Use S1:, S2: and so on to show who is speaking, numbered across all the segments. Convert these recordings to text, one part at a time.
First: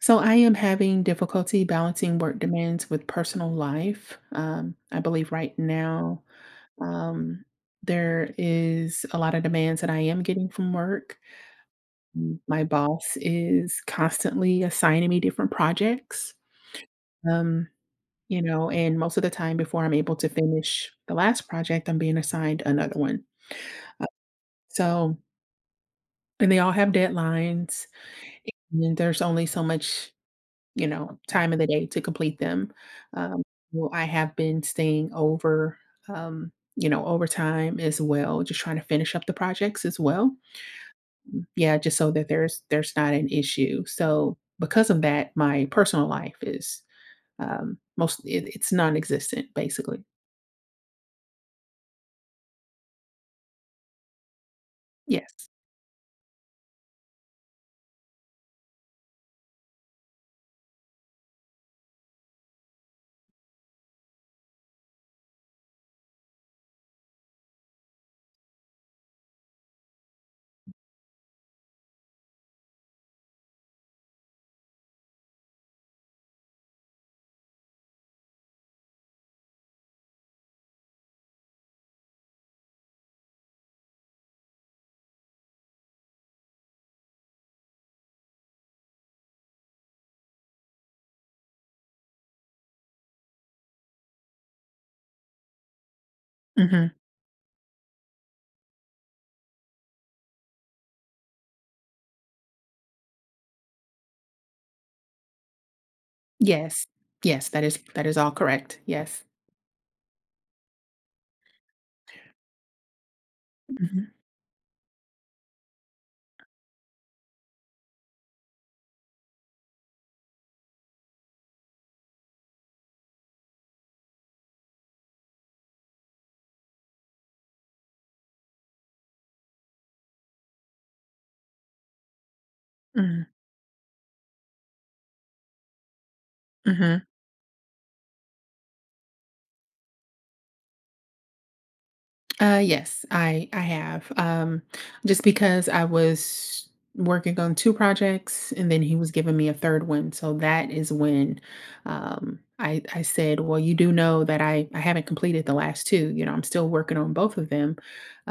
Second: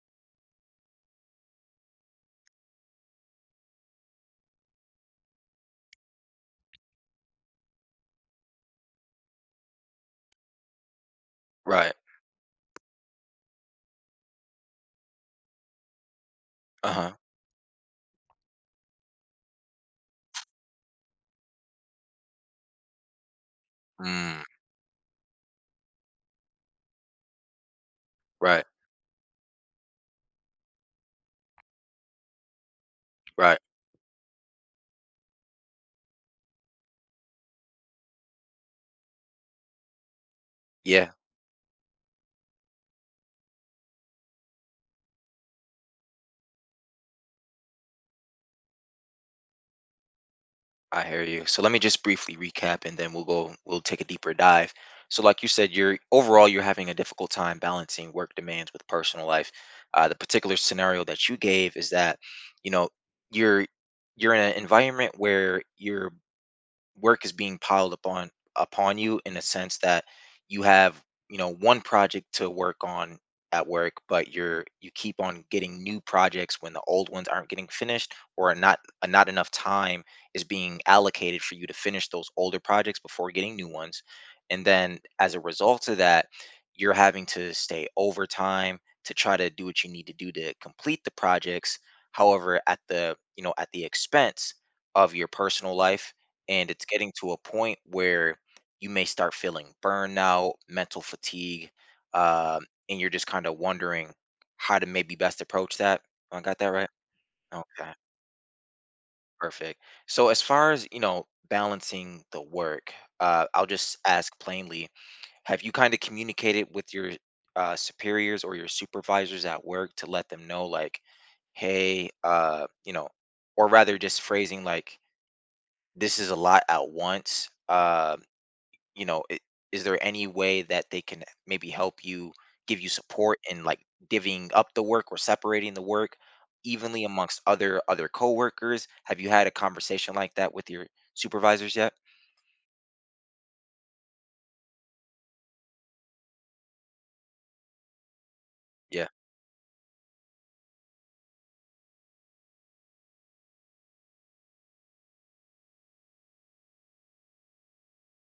S1: So I am having difficulty balancing work demands with personal life. I believe right now um, there is a lot of demands that I am getting from work.
S2: Right.
S1: Mm, my boss is constantly assigning me different projects.
S2: Uh-huh.
S1: Um, and most of the time before I'm able to finish the last project, I'm being assigned another one. Uh,
S2: Mm,
S1: so, and they all have deadlines.
S2: right,
S1: And there's only so much time of the day to complete them. Um,
S2: right.
S1: well, I have been staying over, overtime as well, just trying to finish up the projects as well.
S2: Yeah,
S1: Yeah, just so that there's not an issue. So because of that, my personal life is most it's non-existent basically.
S2: I hear you. So let me just briefly recap and then we'll take a deeper dive. So like you
S1: Yes.
S2: said, you're overall you're having a difficult time balancing work demands with personal life. The particular scenario that you gave is that, you know, you're you're in an environment where you're work is being piled upon you, in a sense that you have, you know, one project to work on at work, but you keep on getting new projects when the old ones aren't getting finished, or are not not enough time is being allocated for you to finish those older projects before getting new ones. And then as a result of that, you're having to stay overtime to try to do what you need to do to complete the projects, however at the, you know, at the expense of your personal life. And it's
S1: Hmm.
S2: getting to a point where you may start feeling burnout, mental fatigue, um, and you're just kind of wondering how to maybe best approach that. I got that
S1: Yes.
S2: right.
S1: Yes. That is
S2: Okay,
S1: that is all correct. Yes.
S2: perfect. So as far as, you know, balancing the work, I'll just
S1: Hmm.
S2: ask plainly: have you kind of communicated with your superiors or your supervisors at work to let them know, like, hey, you know, or rather just phrasing like, this is a lot at once. You know i- is there any way that they can maybe help you, give you
S1: Hmm.
S2: support in like divvying up the work or separating the work evenly
S1: Hmm.
S2: amongst other coworkers? Have you had a conversation like that with your supervisors yet?
S1: Yes, I have. Just because I was working on two projects, and then he
S2: Yeah,
S1: was giving me a third one, so that is when I said, "Well, you do know that I haven't completed the last two. You know, I'm still working on both of them.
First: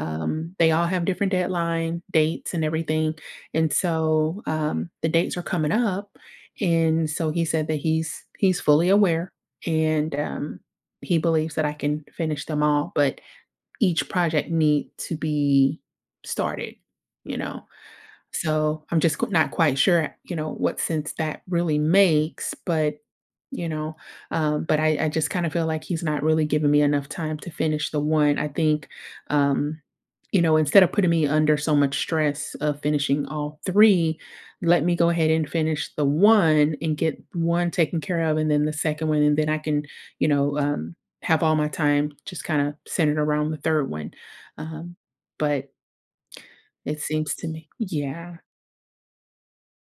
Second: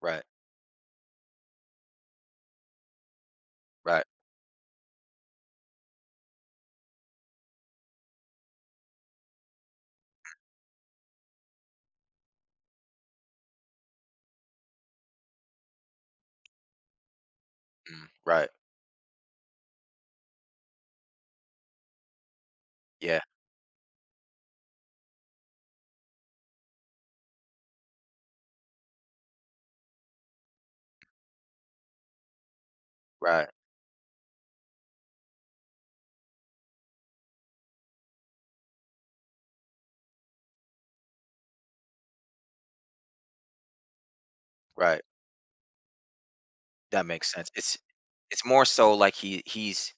S2: right,
S1: They all have different deadline dates and everything, and
S2: right,
S1: so the dates are coming up, and so he said that he's fully aware, and he believes that I can finish them all, but each project need to be started, you know?
S2: mm, right,
S1: So, I'm just qu not quite sure, you know, what sense that really makes, but,
S2: yeah,
S1: you know, I just kinda feel like he's not really giving me enough time to finish the one. Um, you know, instead of putting me under so much stress of finishing
S2: right,
S1: all 3, let me go ahead and finish the one and get 1 taken care of and then the second one, and then I can, you know, um, have all my time just kinda centered around the 3rd one. Um,
S2: right,
S1: but it
S2: that makes
S1: seems to
S2: sense.
S1: me
S2: It's
S1: yeah.
S2: it's more so like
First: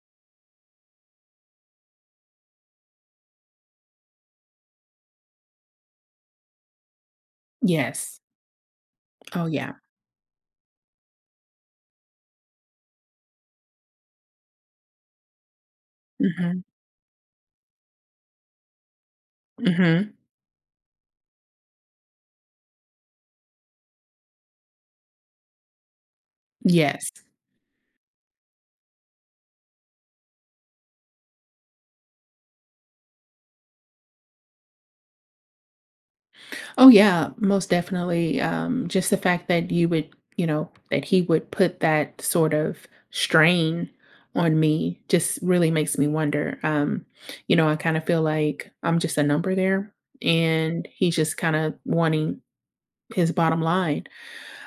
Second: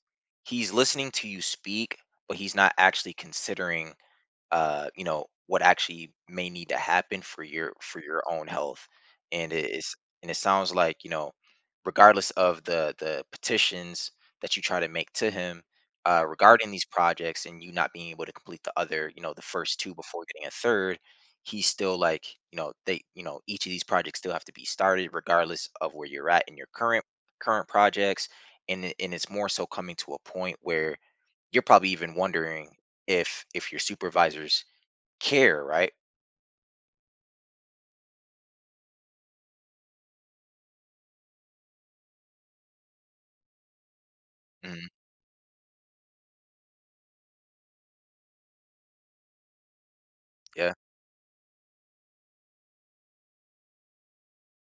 S2: he's listening to you speak, but he's not actually considering you know, what actually may need to happen for your for
S1: Yes.
S2: your own health.
S1: Oh,
S2: And it
S1: yeah.
S2: is, and it sounds like, you know, regardless of the petitions that you try to make to him
S1: Mhm.
S2: regarding these projects, and you not being able to complete the other, you know, the first two
S1: Mhm.
S2: before getting a third, he's still like, you know, they, you know, each of these projects still have to be started regardless of where you're at in your current
S1: Yes.
S2: current projects. And it's more so coming to a point where you're probably even wondering if your supervisors care, right?
S1: Oh, yeah, most definitely, just the fact that you would that he would put that sort of strain on
S2: Mhm.
S1: me just really makes me wonder, you know, I kinda feel like I'm just a number there,
S2: Yeah,
S1: and he's just kinda wanting his bottom line,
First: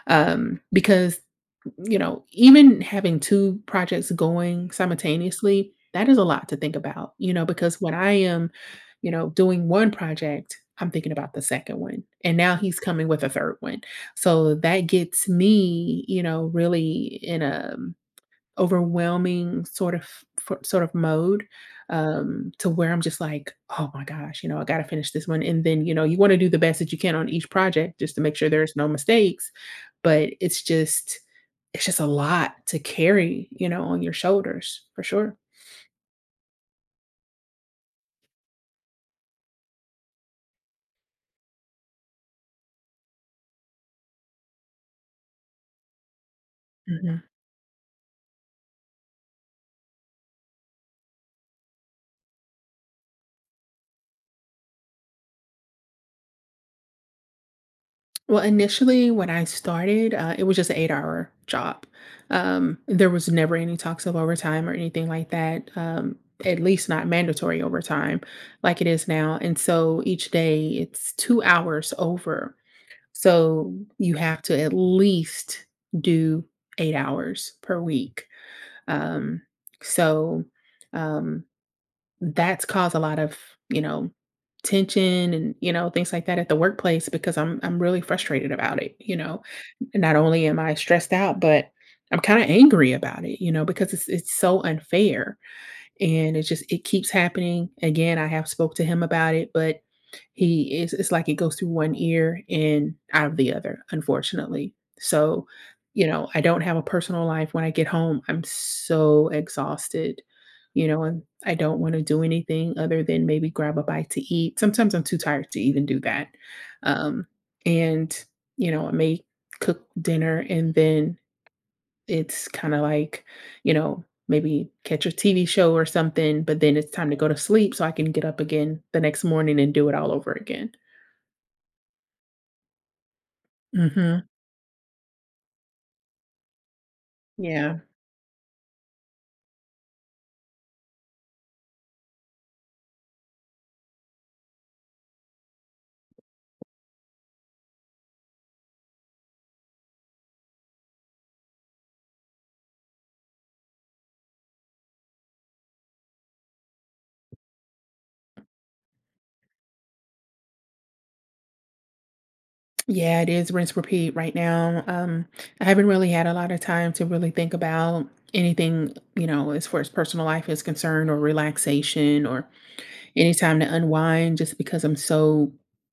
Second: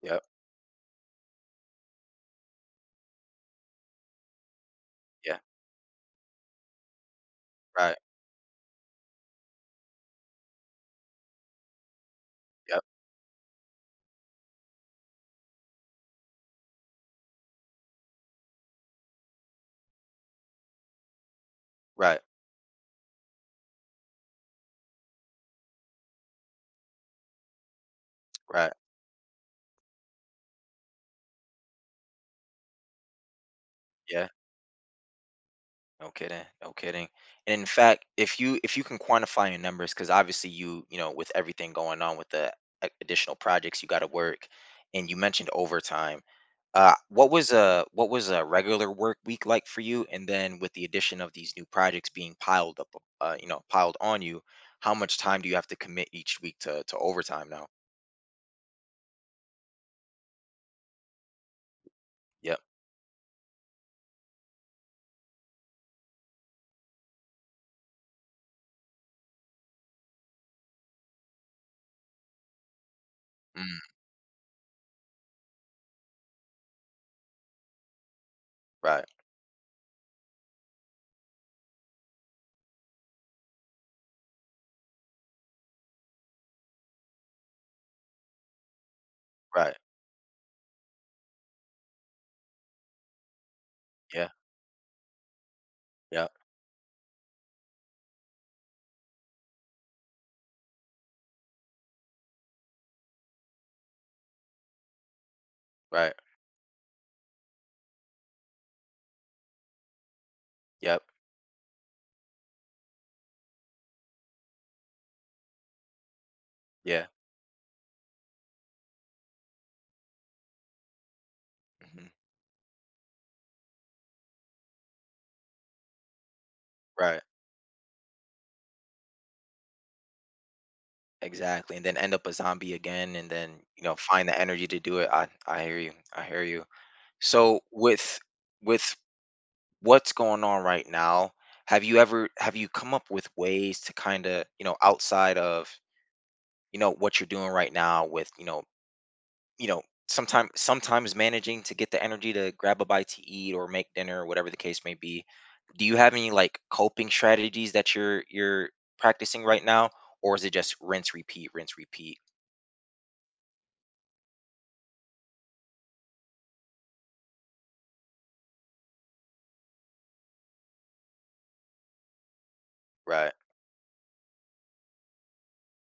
S2: yep,
S1: um, because even having 2 projects going
S2: yeah,
S1: simultaneously, that is a lot to think about, you know, because when
S2: right,
S1: I am, you know, doing 1 project, I'm thinking about the second one, and now he's
S2: yep,
S1: coming with a third one. So that gets me, you know, really in a overwhelming sort of mode,
S2: right,
S1: to where I'm just like, "Oh my gosh, you know, I gotta finish this one." And then, you know, you wanna do the best that you can on each project just to make sure
S2: right,
S1: there's no mistakes, but it's just a lot to carry, you know, on your
S2: yeah,
S1: shoulders for sure.
S2: no kidding, no kidding, and in fact, if you can quantify your numbers, because obviously you, you know, with everything going on with the a additional projects you gotta work, and you mentioned overtime,
S1: Mhm.
S2: what was a regular work week like for you? And then with the addition of these new projects being piled up, you know, piled on you, how much time do you have to commit each week to overtime now?
S1: Well, initially, when I started, it was just an eight-hour job.
S2: Yep,
S1: There was never any talks of overtime or anything like that, at least not mandatory overtime like it is now. And so each day it's 2 hours over. So
S2: mm,
S1: you have to at least do 8 hours per week.
S2: right,
S1: Um, so um, that's caused a lot of, you know, tension and, you know, things like that at the workplace because I'm really frustrated about it, you know.
S2: right,
S1: Not only am I stressed out, but I'm kind of angry about it, you know, because it's
S2: yeah,
S1: it's so unfair
S2: yeah.
S1: and it just it keeps happening. Again, I have spoke to him about it, but he is it's like it goes through one ear and out of the other, unfortunately. So, you
S2: Right.
S1: know, I don't have a personal life. When I get home, I'm so exhausted, you
S2: Yep.
S1: know, and I don't want to do anything other than maybe grab a bite to eat. Sometimes I'm too tired to even do that.
S2: Yeah.
S1: Um, and you know, I may cook dinner and then
S2: Mhm.
S1: it's kind of like, you know, maybe catch a TV show or something, but then it's time to
S2: Right.
S1: go to sleep so I can get up again the next morning and do it all over again.
S2: Exactly, and then end up a zombie again, and then, you know, find
S1: Mhm.
S2: the energy to do it. I hear you. I hear you. So
S1: Yeah.
S2: with with what's going on right now, have you come up with ways to kinda, you know, outside of, you know, what you're doing right now with, you know, you know, sometimes managing to get the energy to grab a bite to eat or make dinner or whatever the case may be. Do you have any like coping strategies that you're practicing right now, or is it just rinse, repeat, rinse, repeat?
S1: Yeah, it is rinse repeat right now. I haven't really had a lot of time to really think about anything, you know, as far as personal life is concerned or relaxation or
S2: Right.
S1: any time to unwind just because I'm so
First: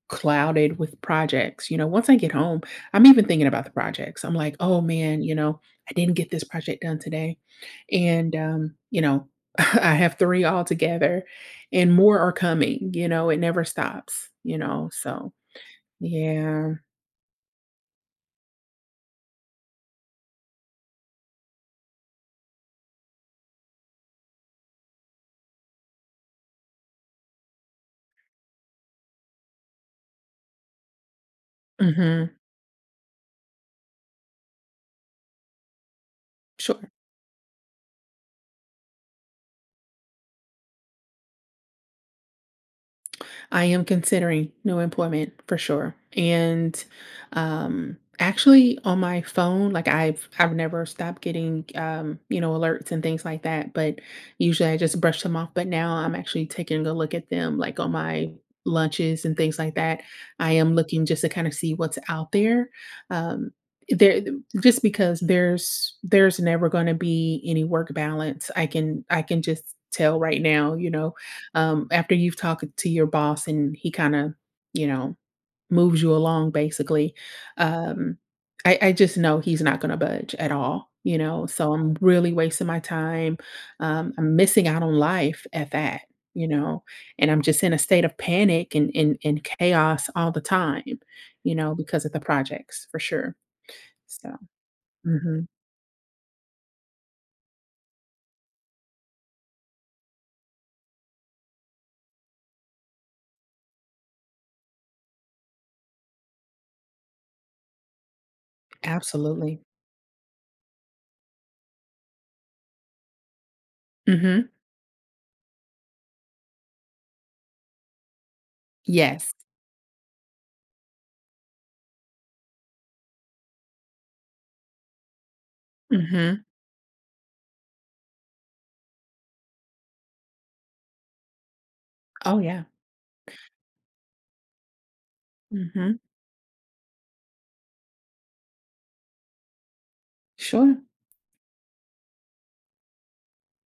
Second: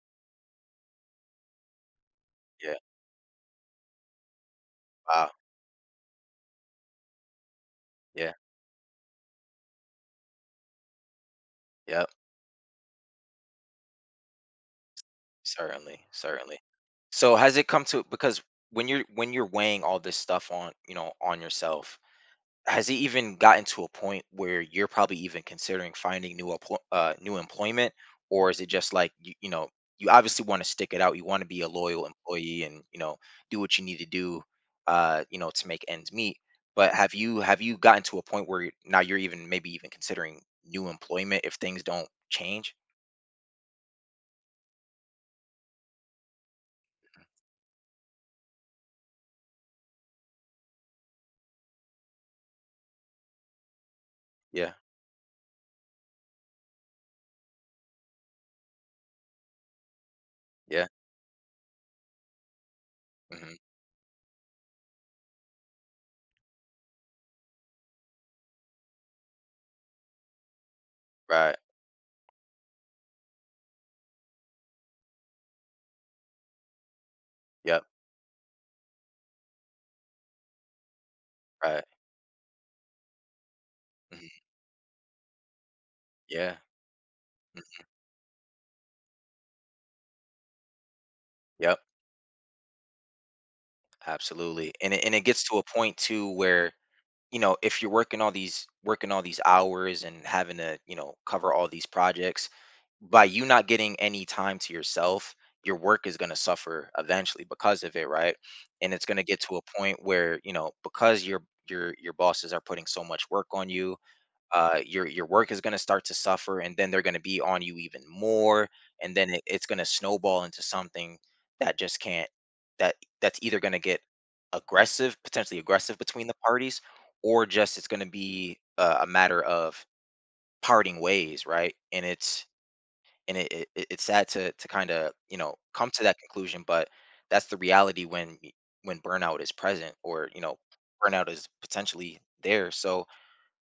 S1: clouded with projects. You know, once I get home,
S2: Yeah.
S1: I'm even thinking about the projects. I'm like, oh man,
S2: Wow.
S1: you know, I didn't get this project done today.
S2: Yeah.
S1: And You know, I have three all together and
S2: Yep.
S1: more are coming, you know, it never stops, you know. So
S2: Certainly. Certainly.
S1: yeah.
S2: So has it come to, because when you're weighing all this stuff on, you know, on yourself, has it even gotten to a point where you're probably even considering finding new employment, or is it just like you know, you obviously want to stick it out, you want to be a loyal
S1: Mhm.
S2: employee, and you know, do what you need to do, you know, to make ends meet.
S1: Sure.
S2: But have you gotten to a point where now you're even maybe even considering new employment if things don't change?
S1: I am considering new employment for sure. And Actually on my phone, like I've never stopped getting you know, alerts and things like that, but usually
S2: Yeah,
S1: I just brush them off, but now I'm actually taking a look at them like on my lunches and things like that. I am
S2: yeah,
S1: looking just to kind of see what's out there. Um
S2: hmm,
S1: there just because there's never going to be any work balance. I can just tell right now, you know.
S2: right,
S1: After you've talked to your boss and he kind of, you know, moves you along basically,
S2: yep,
S1: um, I just know he's not going to budge at all, you know. So
S2: right,
S1: I'm really wasting my time.
S2: mhm,
S1: I'm missing out on life at that, you
S2: yeah,
S1: know, and I'm
S2: mm,
S1: just in a state of panic and chaos all the time, you know,
S2: yep,
S1: because of the projects for sure. So,
S2: absolutely. And it gets
S1: mhm,
S2: to a point too where, you know, if you're working all these hours and having to, you know, cover all these projects, by you not getting any time to yourself, your work is going to suffer eventually because of it, right? And it's going to get to a
S1: absolutely.
S2: point where, you know, because your bosses are putting so much work on you,
S1: Hmm.
S2: your work is going to start to suffer, and then they're going to be on you even more, and then
S1: Yes.
S2: it's going to snowball into something that just can't that that's either going to get aggressive potentially aggressive between the
S1: Hmm.
S2: parties, or just it's going to be a matter of parting ways, right? And
S1: Oh,
S2: it's
S1: yeah.
S2: and it- it's sad to kind of, you know, come
S1: Hmm.
S2: to that conclusion, but that's the reality when when burnout is present, or you know,
S1: Sure.
S2: burnout is potentially there. So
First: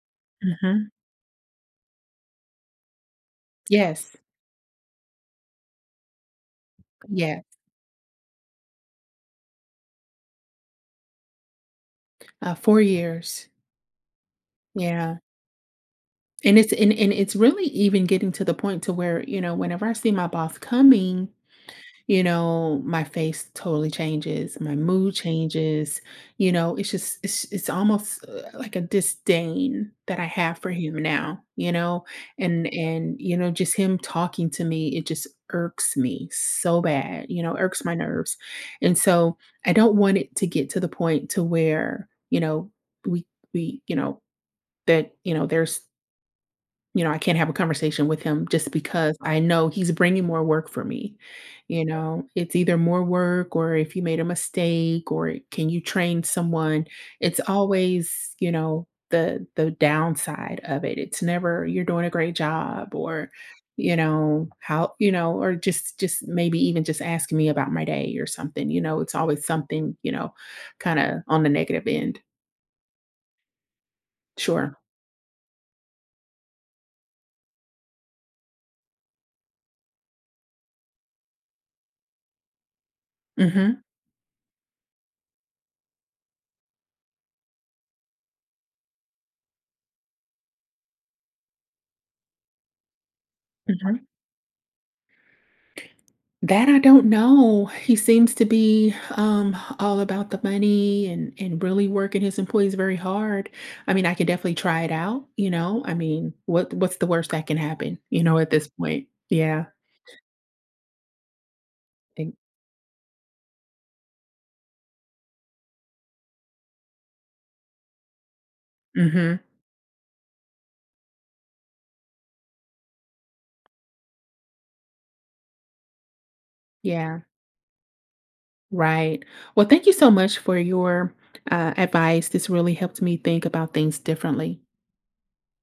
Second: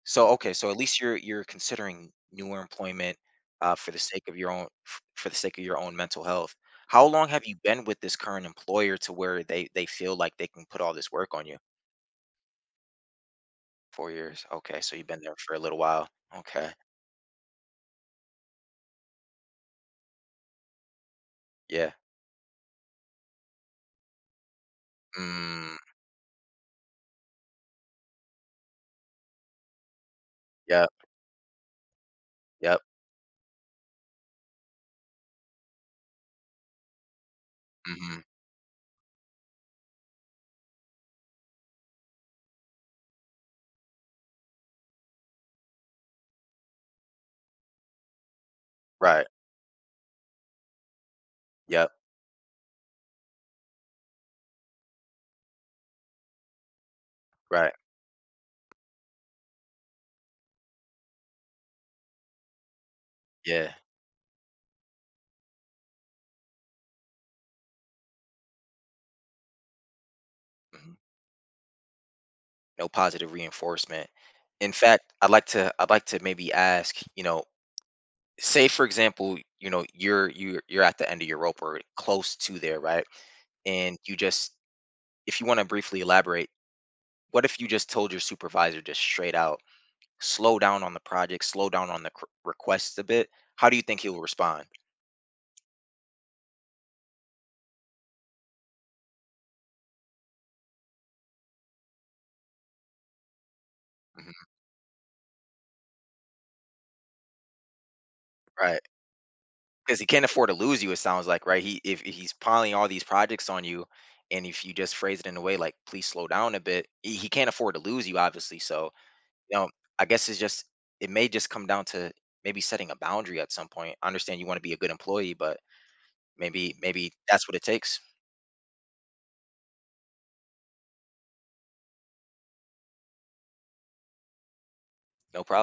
S2: okay, so at
S1: Hmm.
S2: least you're considering newer employment, for the
S1: Yes.
S2: sake of your own for the sake of your own mental health. How long
S1: Yeah.
S2: have you been with this current employer to where they feel like they can put all this work on you?
S1: 4 years.
S2: 4 years. Okay, so you've
S1: Yeah.
S2: been there for a little while. Okay.
S1: And it's really even getting to the point to where, you know, whenever I see my boss coming,
S2: Yeah.
S1: you know, my face totally changes, my mood
S2: Mm,
S1: changes, you know, it's just it's almost like a disdain that I have for
S2: yep.
S1: him now, you know?
S2: Yep.
S1: And you know, just him talking to me, it just irks me so bad, you know, irks my
S2: Hmm.
S1: nerves. And so I don't want it to get to the point to where, you know, we we, you know, That, you know, there's you know, I can't have a conversation with him just because
S2: Right.
S1: I know he's bringing more work for me. You
S2: Yep.
S1: know, it's either more work or if you made a mistake or can you train someone? It's
S2: Right.
S1: always, you know, the downside of it. It's never you're doing a great job or,
S2: Yeah.
S1: you know, how, you know, or just maybe even just asking me about my day or something. You know, it's always something, you know,
S2: Hmm.
S1: kind of on the negative end.
S2: No positive reinforcement. In
S1: Sure.
S2: fact, I'd like to maybe ask, you know, say for example, you know, you're at the end of your rope, or close to there, right?
S1: Mhm.
S2: And you just, if you want to briefly elaborate, what if you just told your supervisor just straight out, slow down on the project, slow down on the requests a bit? How do you think
S1: Mhm.
S2: he will respond?
S1: That I don't know. He seems to be all about the money and really working his employees very hard. I mean, I could
S2: Mhm,
S1: definitely try it out. You know, I mean, what's the worst that can happen? You know, at this
S2: right.
S1: point, yeah.
S2: Because he can't afford to lose you, it sounds like, right? He, if he's piling all these projects on you, and if you just phrase it in a way like please slow down a bit, he can't afford to lose you, obviously. So
S1: Mm-hmm.
S2: you know, I guess it's just it may just come down to maybe setting a boundary at some point. I understand you want to be a good employee, but maybe
S1: Yeah.
S2: that's what it takes.
S1: Right. Well, thank you so much for your advice. This really helped me think about things differently.
S2: No problem.